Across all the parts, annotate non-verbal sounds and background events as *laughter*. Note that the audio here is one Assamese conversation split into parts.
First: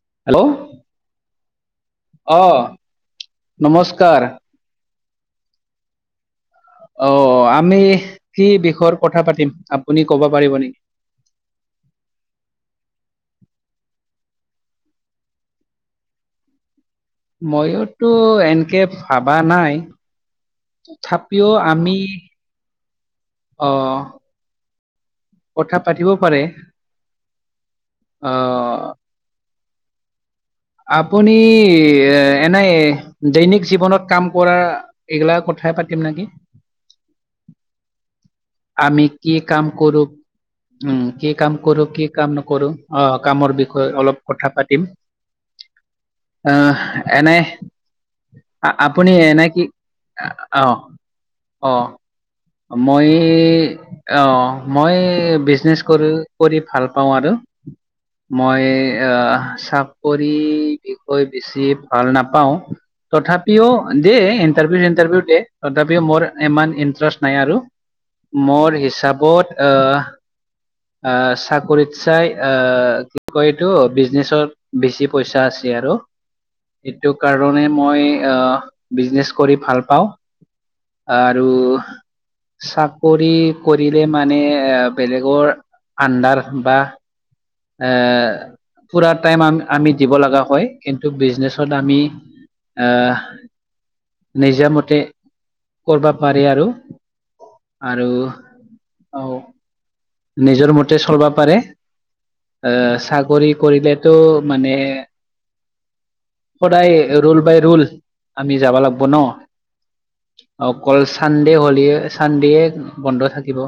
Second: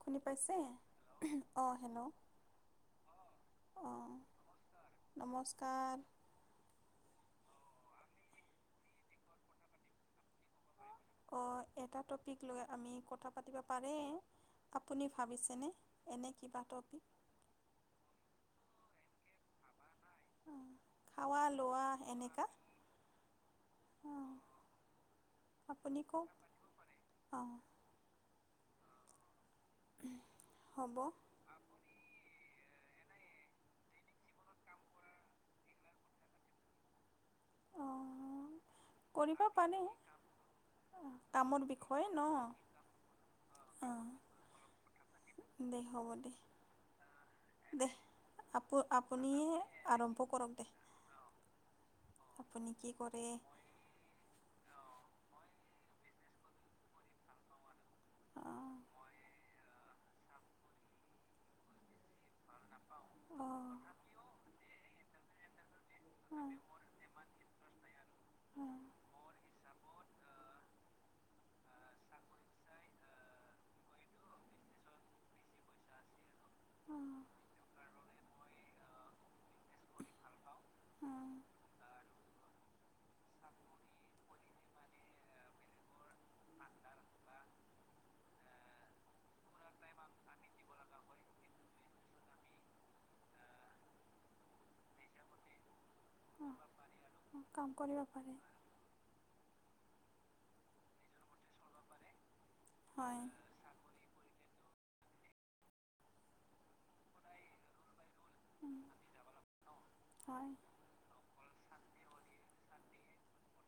শুনি হেল্ল' পাইছে, অ', হেল্ল'। অ অঁ নমস্কাৰ। নমস্কাৰ। অ', আমি কি বিষয়ৰ কথা পাতিম, আপুনি ক'ব পাৰিব নি। অ'। এটা টপিক লৈ আমি কথা পাতিব পাৰে, আপুনি ভাবিছেনে এনে কিবা টপিক। ময়োটো এনকে ভাবা নাই। অঁ খাৱা তথাপিও লোৱা আমি এনেকা অ' অঁ কথা আপুনি পাতিব কওক পাৰে। অঁ অ'। উম। আপুনি এ এনায়ে দৈনিক জীৱনত কাম কৰা এইগিলা কথাই পাতিম নাকি? *inaudible* আমি কি কৰিব কাম পাৰে কৰোঁ উম, কি কাম কামৰ কৰোঁ, বিষয়ে কি ন কাম নকৰোঁ অ' কামৰ বিষয়ে অলপ কথা পাতিম। উম। অ এনে দে আ- আপু আপুনি এনে আপুনিয়ে কি আৰম্ভ কৰক অ দে অ আপুনি কি মই কৰে অ মই বিজনেচ কৰো কৰি ভাল পাওঁ আৰু মই অঁ আহ চাকৰি বিষয়ে বেছি ভাল নাপাওঁ অঁ তথাপিও দে ইণ্টাৰভিউ ইন্টাৰভিউ দে তথাপিও মোৰ অঁ ইমান ইণ্টাৰষ্ট নাই আৰু মোৰ অঁ হিচাপত অহ অ চাকৰিত চাই আহ কি কয় এইটো বিজনেচত বেছি পইচা আছে আৰু সেইটো অঁ কাৰণে মই আহ বিজনেচ কৰি ভাল পাওঁ আৰু চাক কৰি কৰিলে মানে এ বেলেগৰ আন্ডাৰ বা এহ পুৰা টাইম আম আমি দিব লগা হয় কিন্তু বিজনেছত আমি আহ নিজামত এ কৰবা পাৰে কাম আৰু কৰিব আৰু পাৰে অহ নিজৰ মতে চলবা পাৰে এ হয় চাকৰি কৰিলে তো মানে সদায় ৰল বাই ৰোল আমি যাবা লাগব ন অ হয় অকল চানডে হ'লে চানডেত বন্ধ থাকিব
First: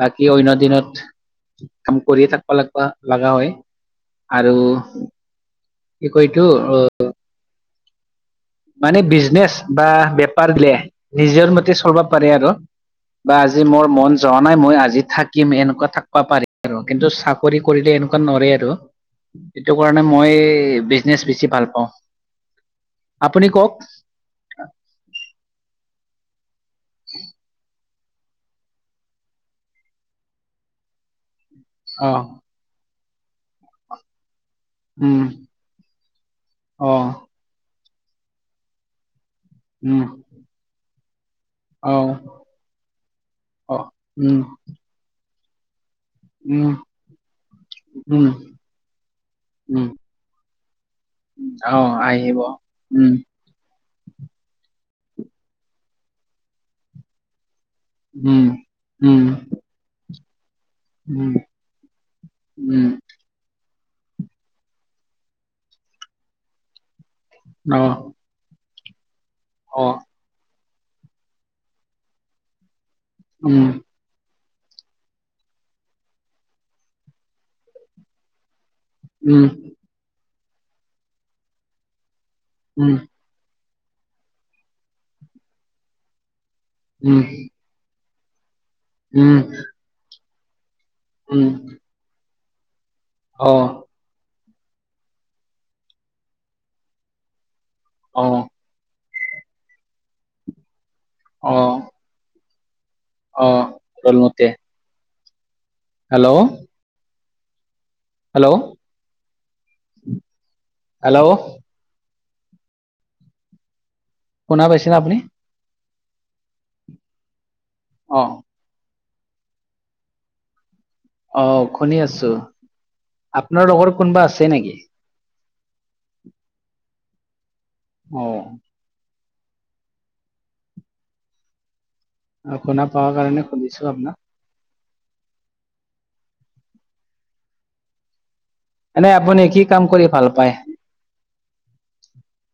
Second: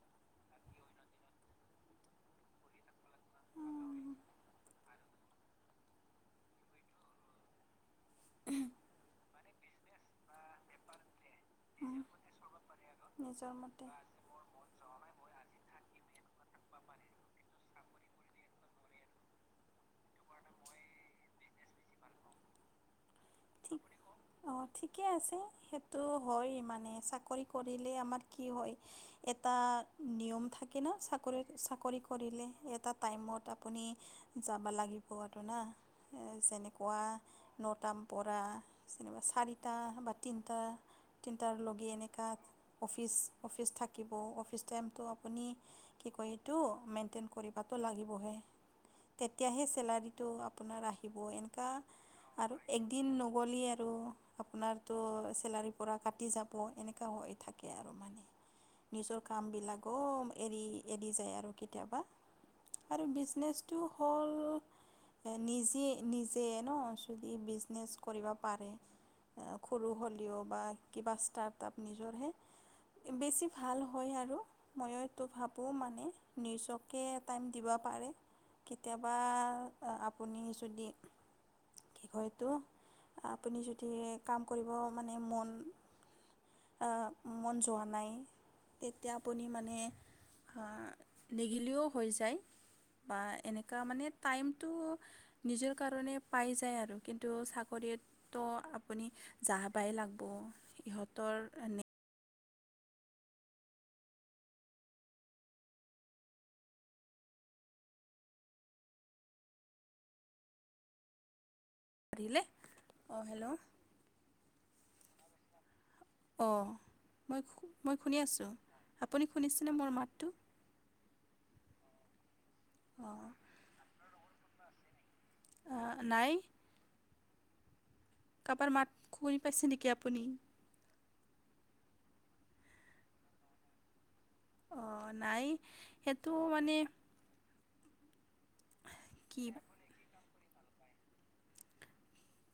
বাকী অন্য দিনত কাম কৰিয়ে থাকিবা লাগবা লাগা হয় আৰু কি কয় এইটো অ মানে বিজনেচ বা বেপাৰ লে নিজৰ মতে চলব পাৰে আৰু বা নিজৰ আজি মতে মোৰ মন যোৱা নাই মই আজি থাকিম এনেকুৱা থাকবা পাৰে কিন্তু চাকৰি কৰিলে এনেকুৱা নঅৰে আৰু সেইটো কাৰণে মই বিজনেচ বেছি ভাল পাওঁ। আপুনি কওক অ', ঠিকে আছে, সেইটো হয় মানে চাকৰি কৰি লে আমাৰ কি হয় এটা নিয়ম থাকে না চাকৰি চাকৰি অ কৰিলে এটা টাইমত আপ আপুনি যাবা লাগিব উম তো না অ যেনেকুৱা ন পতাম পৰা চিনেমা চাৰিটা উম বা তিনিটা তিনিটাৰ লগে অ এনেকা অফিচ অফিচ অ থাকিব উম অফিচ টাইমটো আপুনি কি কয় সেটো উম মেইনটেইন কৰিবাতো উম লাগিবহে তেতিয়াহে চেলাৰীটো আপ আপোনাৰ আহিব উ এনেকুৱা অহ আহিব আৰু একদিন উম নগ'লে আৰু আপোনাৰতো চেলাৰি পৰা কাটি যাব এনেকা হৈ থাক আৰু মানে উম নিজৰ উম কাম বিলাকো এৰি এৰি উম যায় আৰু কেতিয়াবা উম আৰু বিজনেছ টো হ'ল নিজে নিজে ন যদি অ বিজনেছ কৰিব পাৰে আ অ সৰু হ'লেও বা কিবা ষ্টাৰ্ট আপ নিজৰহে। বেছি উম ভাল হয় আৰু। ময় টো ভাবোঁ মানে নিজকে এ টাইম দিব পাৰে। কেতিয়াবা উম আপুনি যদি কি হইটো। উম। আপুনি যদি কাম কৰিব মানে মন আ উম মন যোৱা নাই। তেতিয়া উম আপুনি মানে আ উম নেঘেলিঅ হৈ যায়। বা অ এনেকুৱা মানে টাইমটো নিজৰ কাৰণে পাই যায় আৰু কিন্তু চাক অ কৰিয়েত আপুনি জাহা বাই লাগব ইহঁতৰ অ এনে। অ', *unintelligible* হেল্ল' হেল্ল' হেল্ল' আহিলে, অ, হেল্ল' শুনা পাইছে আপুনি? অ', মই মই শুনি অ আছোঁ, আপুনি শুনিছেনে মোৰ মাতটো? অ', শুনি আছো, অঁ আপোনাৰ লগৰ কোনোবা আছে নেকি? আহ নাই। অ কাবাৰ মাত, খুনি পাইছে নেকি আপুনি? আপোনাক পাৱাৰ কাৰণে সুধিছোঁ আপোনাক। অ', নাই, সেইটো মানে এনেই আপুনি কি কাম কৰি ভাল পায়?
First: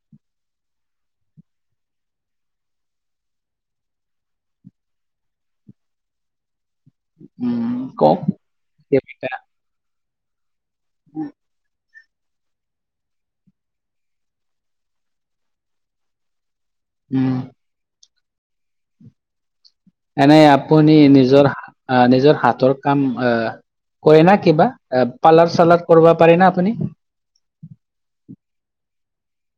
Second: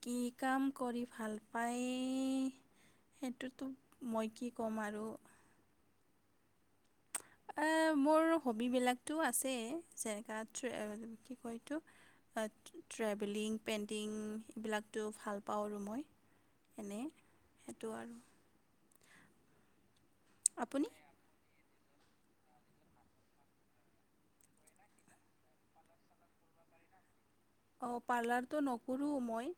কি কাম কৰি ভাল পায় সেইটোতো, মই কি ক'ম আৰু? উম অ', কওক মোৰ হবি বিলাকটো কেইটা। আছে, যেনেকা *unintelligible* কি কয় এইটো? বাট, ট্ৰেভেলিং, পেইণ্টিং এইবিলাকটো ভাল পাওঁ আৰু মই। এনেই, উম সেইটো আৰু। এনে আপুনি নিজৰ আহ নিজৰ হাতৰ কাম আহ কৰে না কিবা, এ পাৰ্লাৰ চালাৰ কৰবা পাৰে না আপুনি? অ', পাৰ্লাৰটো নকৰোঁ মই।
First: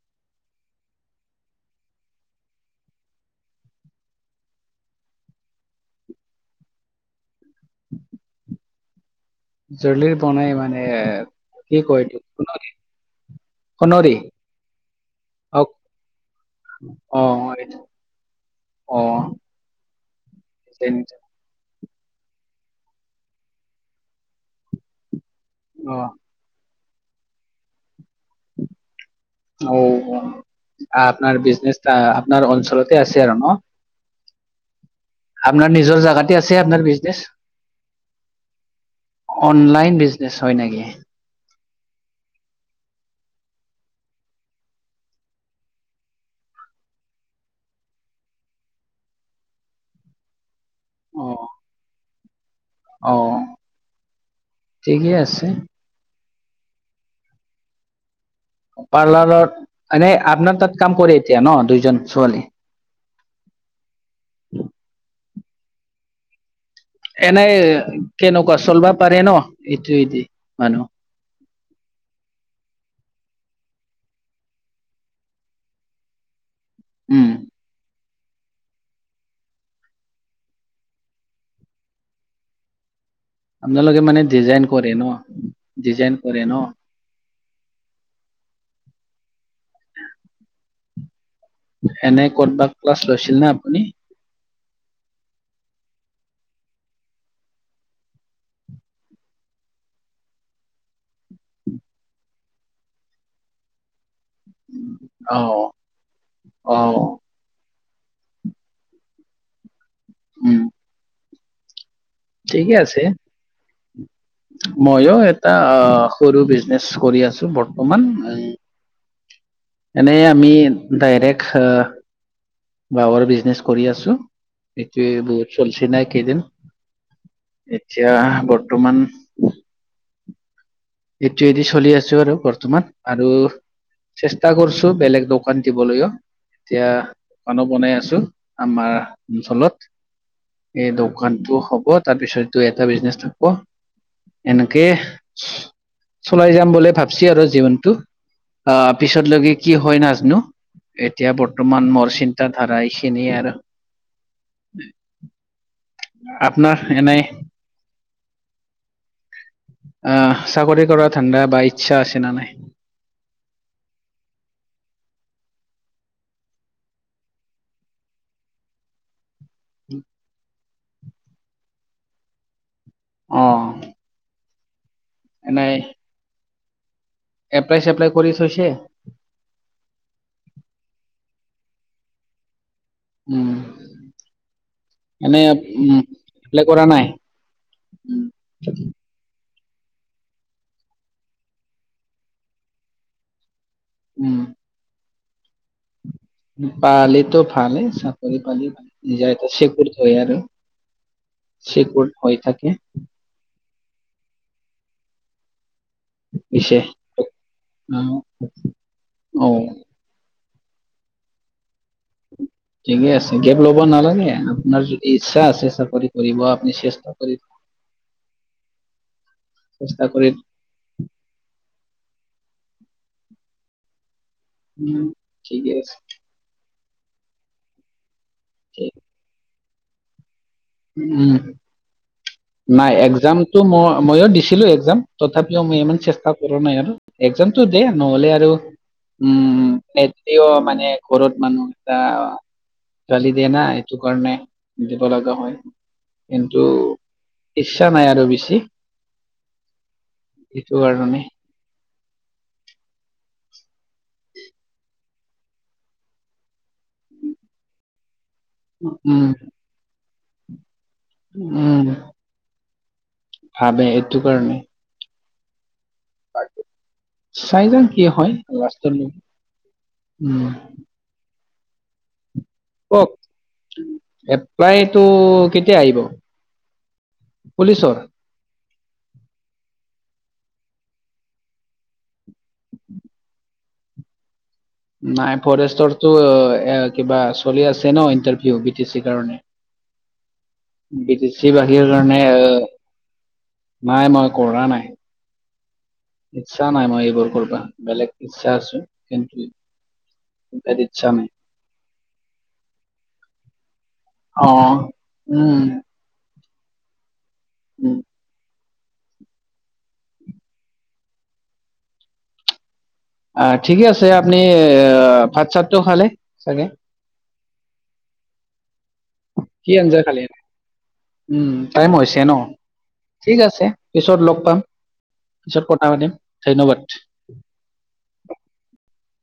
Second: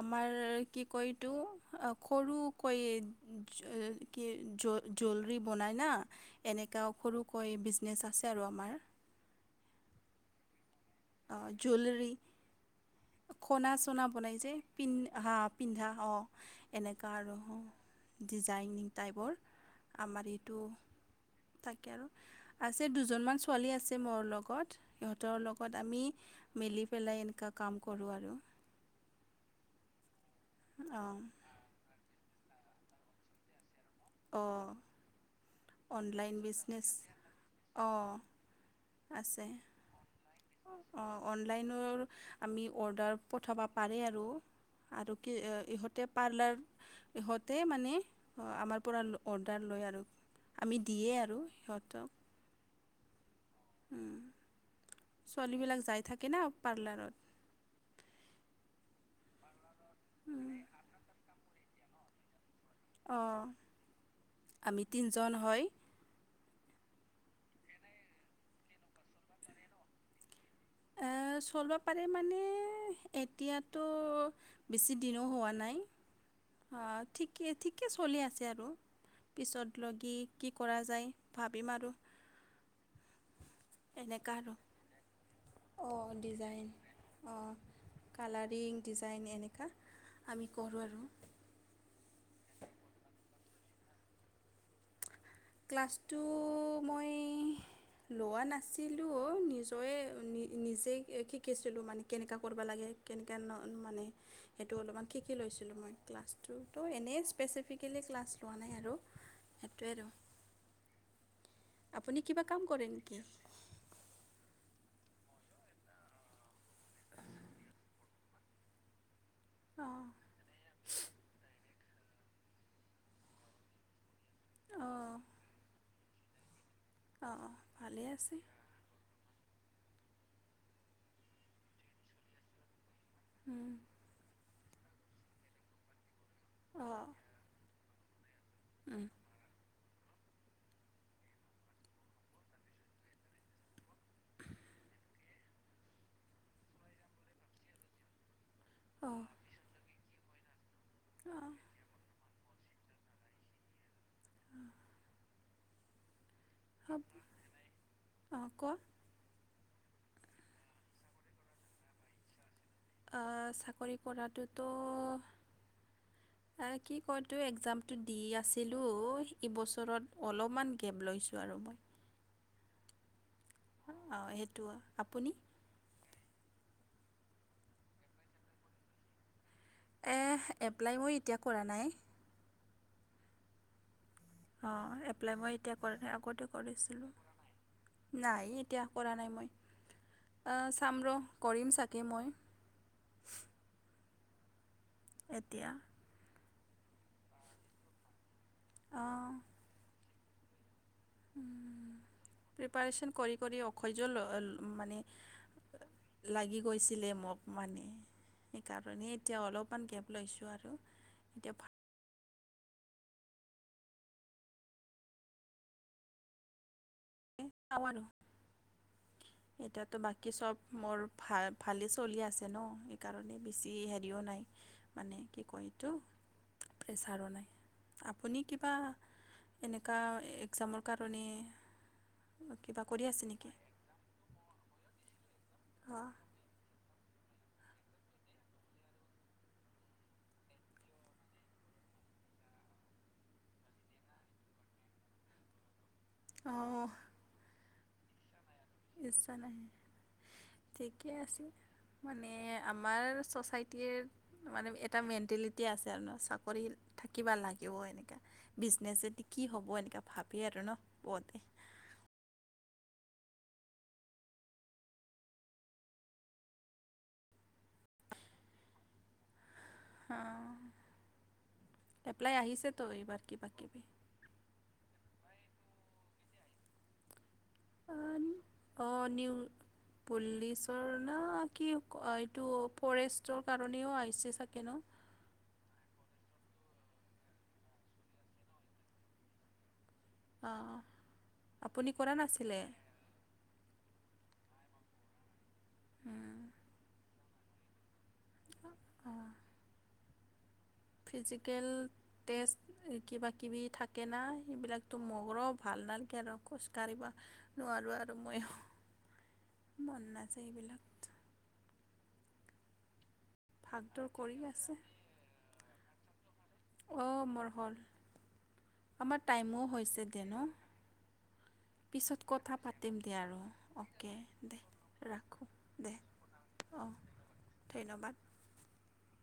আমাৰ কি কয় এইটো, আহ সৰু কৈ *unintelligible* বহুত জৰলি বনাই না, এনেকা সৰুকৈ বিজনেছ আছে আৰু আমাৰ। জৰলিৰ বনাই মানে কি কয় এইটো সোণৰ খোনা চোনা বনাই যে পিন হা অ পিন্ধা অ, এনেকা আৰু। অ ডিজাইনিং অ টাইপৰ, আমাৰ এইটো। যেন তাকে, আছে দুজনমান ছোৱালী আছে মোৰ লগত, সিহঁতৰ লগ অ আমি মিলি পেলাই এনেকা কাম কৰো আৰু। অ ও অঁ আপোনাৰ বিজনেচ চা। আপোনাৰ অঞ্চলতে আছে আৰু ন? অ', আপোনাৰ নিজৰ জাগাতে আছে আপোনাৰ বিজনেছ? অঁ আছে অনলাইন বিজনেচ, হয় নেকি? অ', অনলাইনৰ, আমি অৰ্ডাৰ পঠাবা পাৰে আৰু। আৰু কি ইহঁতে পাৰ্লাৰ, ইহঁতে মানে, আমাৰ পৰা অৰ্ডাৰ ল হৈ আৰু, আমি দিয়ে অ আৰু সিহঁতক। অ উম, ঠিকে আছে ছোৱালীবিলাক যায় থাকে না পাৰ্লাৰত। পাৰ্লাৰত, এনে আপোনাৰ তাত কাম কৰে এতিয়া ন' দুইজন ছোৱালী? অ', আমি তিনিজন হয়। এনে কেনেকুৱা চলবা পাৰে ন' এইটোৱে দি? এ চলবা পাৰে মানে এতিয়া টো, বেছি দিনো হোৱা নাই, আহ উম ঠিকে ঠিকে চ চলি আছে আৰু পিছত লগি কি কৰা যায় ভাবিম আৰু। আপোনালোকে মানে এনেকুৱা আৰু ডিজাইন কৰে ন', ডিজাইন কৰে ন'? অ', কালাৰিং, ডিজাইন এনেকা আমি কৰোঁ আৰু। এনে কৰবাত ক্লাছ লৈছিল নে আপুনি? ক্লাছটো মই লোৱা নাছিলো নিজৰে, নিজেই শিকিছিলোঁ মানে কেনেকা কৰবা লাগে। *unintelligible* সেইটো অলপমান শিকি অ লৈছিলো মই অ ক্লাচটো এনেইে স্পেচিফিক কেলে ক্লাছ লোৱা নাই আৰু সেইটোৱে আৰু। উম। আপুনি কিবা কাম ঠিকে কৰে আছে নেকি? মইও এটা সৰু বিজনেছ কৰি আছো বৰ্তমান। অঁ এনে আমি ডাইৰেক্ট বাৱৰ বিজনেচ কৰি আছো। অঁ এইটো অঁ বহুত চলছি নাই কেইদিন। অঁ ভালেই এতিয়া আছে বৰ্তমান এইটো এদি চলি আছো আৰু বৰ্তমান আৰু অঁ চেষ্ট- টা কৰিছো বেলেগ দোকান দিবলৈও এতিয়া অঁ দোকানো বনাই আছো। আমাৰ উম, অঞ্চলত। এই দোকানতটো হ'ব তাৰপিছতটো এটা বিজনেচ থাক'ব। এনেকে চলাই যাম বুলি ভাবছি আৰু জীৱনটো অঁ পিছলৈকে কি হয় নাজানো। এতিয়া অঁ বৰ্তমান মোৰ চিন- এটা ধাৰাইছিনে আৰু আপোনাৰ হ'ব এনেই অঁ কোৱা আহ চাকৰি কৰা ঠাণ্ডা বা ইচ্ছা আছে ন নাই? চাকৰি কৰাটোতো কি কয় ত একজামটো দি আছিলো। এইবছৰত অলপমান গেপ লৈছোঁ আৰু মই। অ সেইটো আপুনি এ নাই। এপ্লাই চেপ্লাই কৰি থৈচে। এপ্লাই মই এতিয়া কৰা নাই। উম। অ এপ্লাই এনে মই এতিয়া কৰা উম নাই আগতে এপ্লাই কৰা নাই কৰিছিলোঁ। উম নাই এতিয়া কৰা নাই মই। অ' চাম ৰ'। কৰিম চাগে মই। উম। এতিয়া পালেতো ভালেই চাকৰি পালি নিজ অঁ এটা চেকুৰ থয় আৰু। চেকুৰ হৈ থাকে। খৈযল অল মানে লাগি পিছে গৈছিলে মোক মানে অ সেইকাৰণে এতিয়া অ অলপমান গেপ লৈছোঁ আৰু। এতিয়া ভত- ঠিকে আছে গেপ ল'ব নালাগে আপোনাৰ যদি ইচ্ছা আছে চাকৰি কৰিব আপুনি চেষ্ট- *unintelligible* চেষ্টা কৰি বাকী চব মোৰ ভা ভালিছ চলি আছে ন সেইকাৰণে বেছি হেৰিও নাই। উম মানে কি কয় ঠিকে এইটো আছে। প্ৰেছাৰো নাই আপুনি কিবা ঠিক। এনেকা এক। এক্সামৰ কাৰণে উম, কিবা নাই কৰি আছে নেকি একজামতটো মই মইয়ো দিছিলো একজাম তথাপিও মই ইমান অঁ চেষ্টা কৰা নাই আৰু। এক্সামতো দে নহলে আৰু। উম তেততেও মানে ঘৰত মানুহ এটা গালি দিয়ে না এইটো কাৰণে দিব লগা হয়। কিন্তু অঁ ইচ্ছা নাই আৰু বেছি। ইচ্ছা নাই এইটো ঠিকে কাৰণে আছে মানে আমাৰ স্ব- চাইটিৰ মানে এটা মেণ্টেলিটি আছে আৰু ন চাকৰি থাকিবা লাগিব এনেকা। বিজনেচ এদি উম, কি হ'ব এনেকা ভাৱে আৰু ন বহুতে ভাৱে এইটো কাৰণে। চাইলও কি হয় কি লাষ্টলেও অ'। কওক। কিবি এপ্লাইটো কেতিয়া আহিব? পুলিচৰ। অ' নিউ পুলিচৰ না কি ক- অ'- এইটো ফৰেষ্টৰ কাৰণেও আহিছে চাগে ন' নাই, ফৰেষ্টৰতো এ- কিবা চলি আছে ন' ইণ্টাৰভিউ, বি টি চিৰ কাৰণে। অঁ বিদেশী বাহিৰ আপুনি কৰা কাৰণে নাছিলে অ' নাই, মই কৰা নাই। অঁ ইচ্ছা নাই মোৰ এইবোৰ কৰবা। বেলেগ ইচ্ছা আছে কিন্তু ইয়াত ইচ্ছা নাই। ফিজিকেল টেষ্ট কিবা-কিবি থাক কেনা, অ সেইবিলাকতো মোৰো উম ভাল নালগে আৰু। খোজকাঢ়িবা নোৱাৰোঁ উম আৰু ময়ো। মন নাযায় এইবিলাক। অ' ঠিকে আছে। ভাগদৌৰ কৰি আপুনি আছে অ'- ভাত-চাতটো খালে চাগে? অঁ মোৰ হ'ল। আমাৰ টাইমো কি আঞ্জা হৈছে খালে? দে ন'? উম, টাইম হৈছে পিছত ন'? কথা পাতিম দে ঠিক আৰু আছে। অ'কে পিছত লগ পাম। দে ৰাখোঁ পিছত কথা দে পাতিম। ধন্যবাদ। অঁ ধন্যবাদ *inaudible*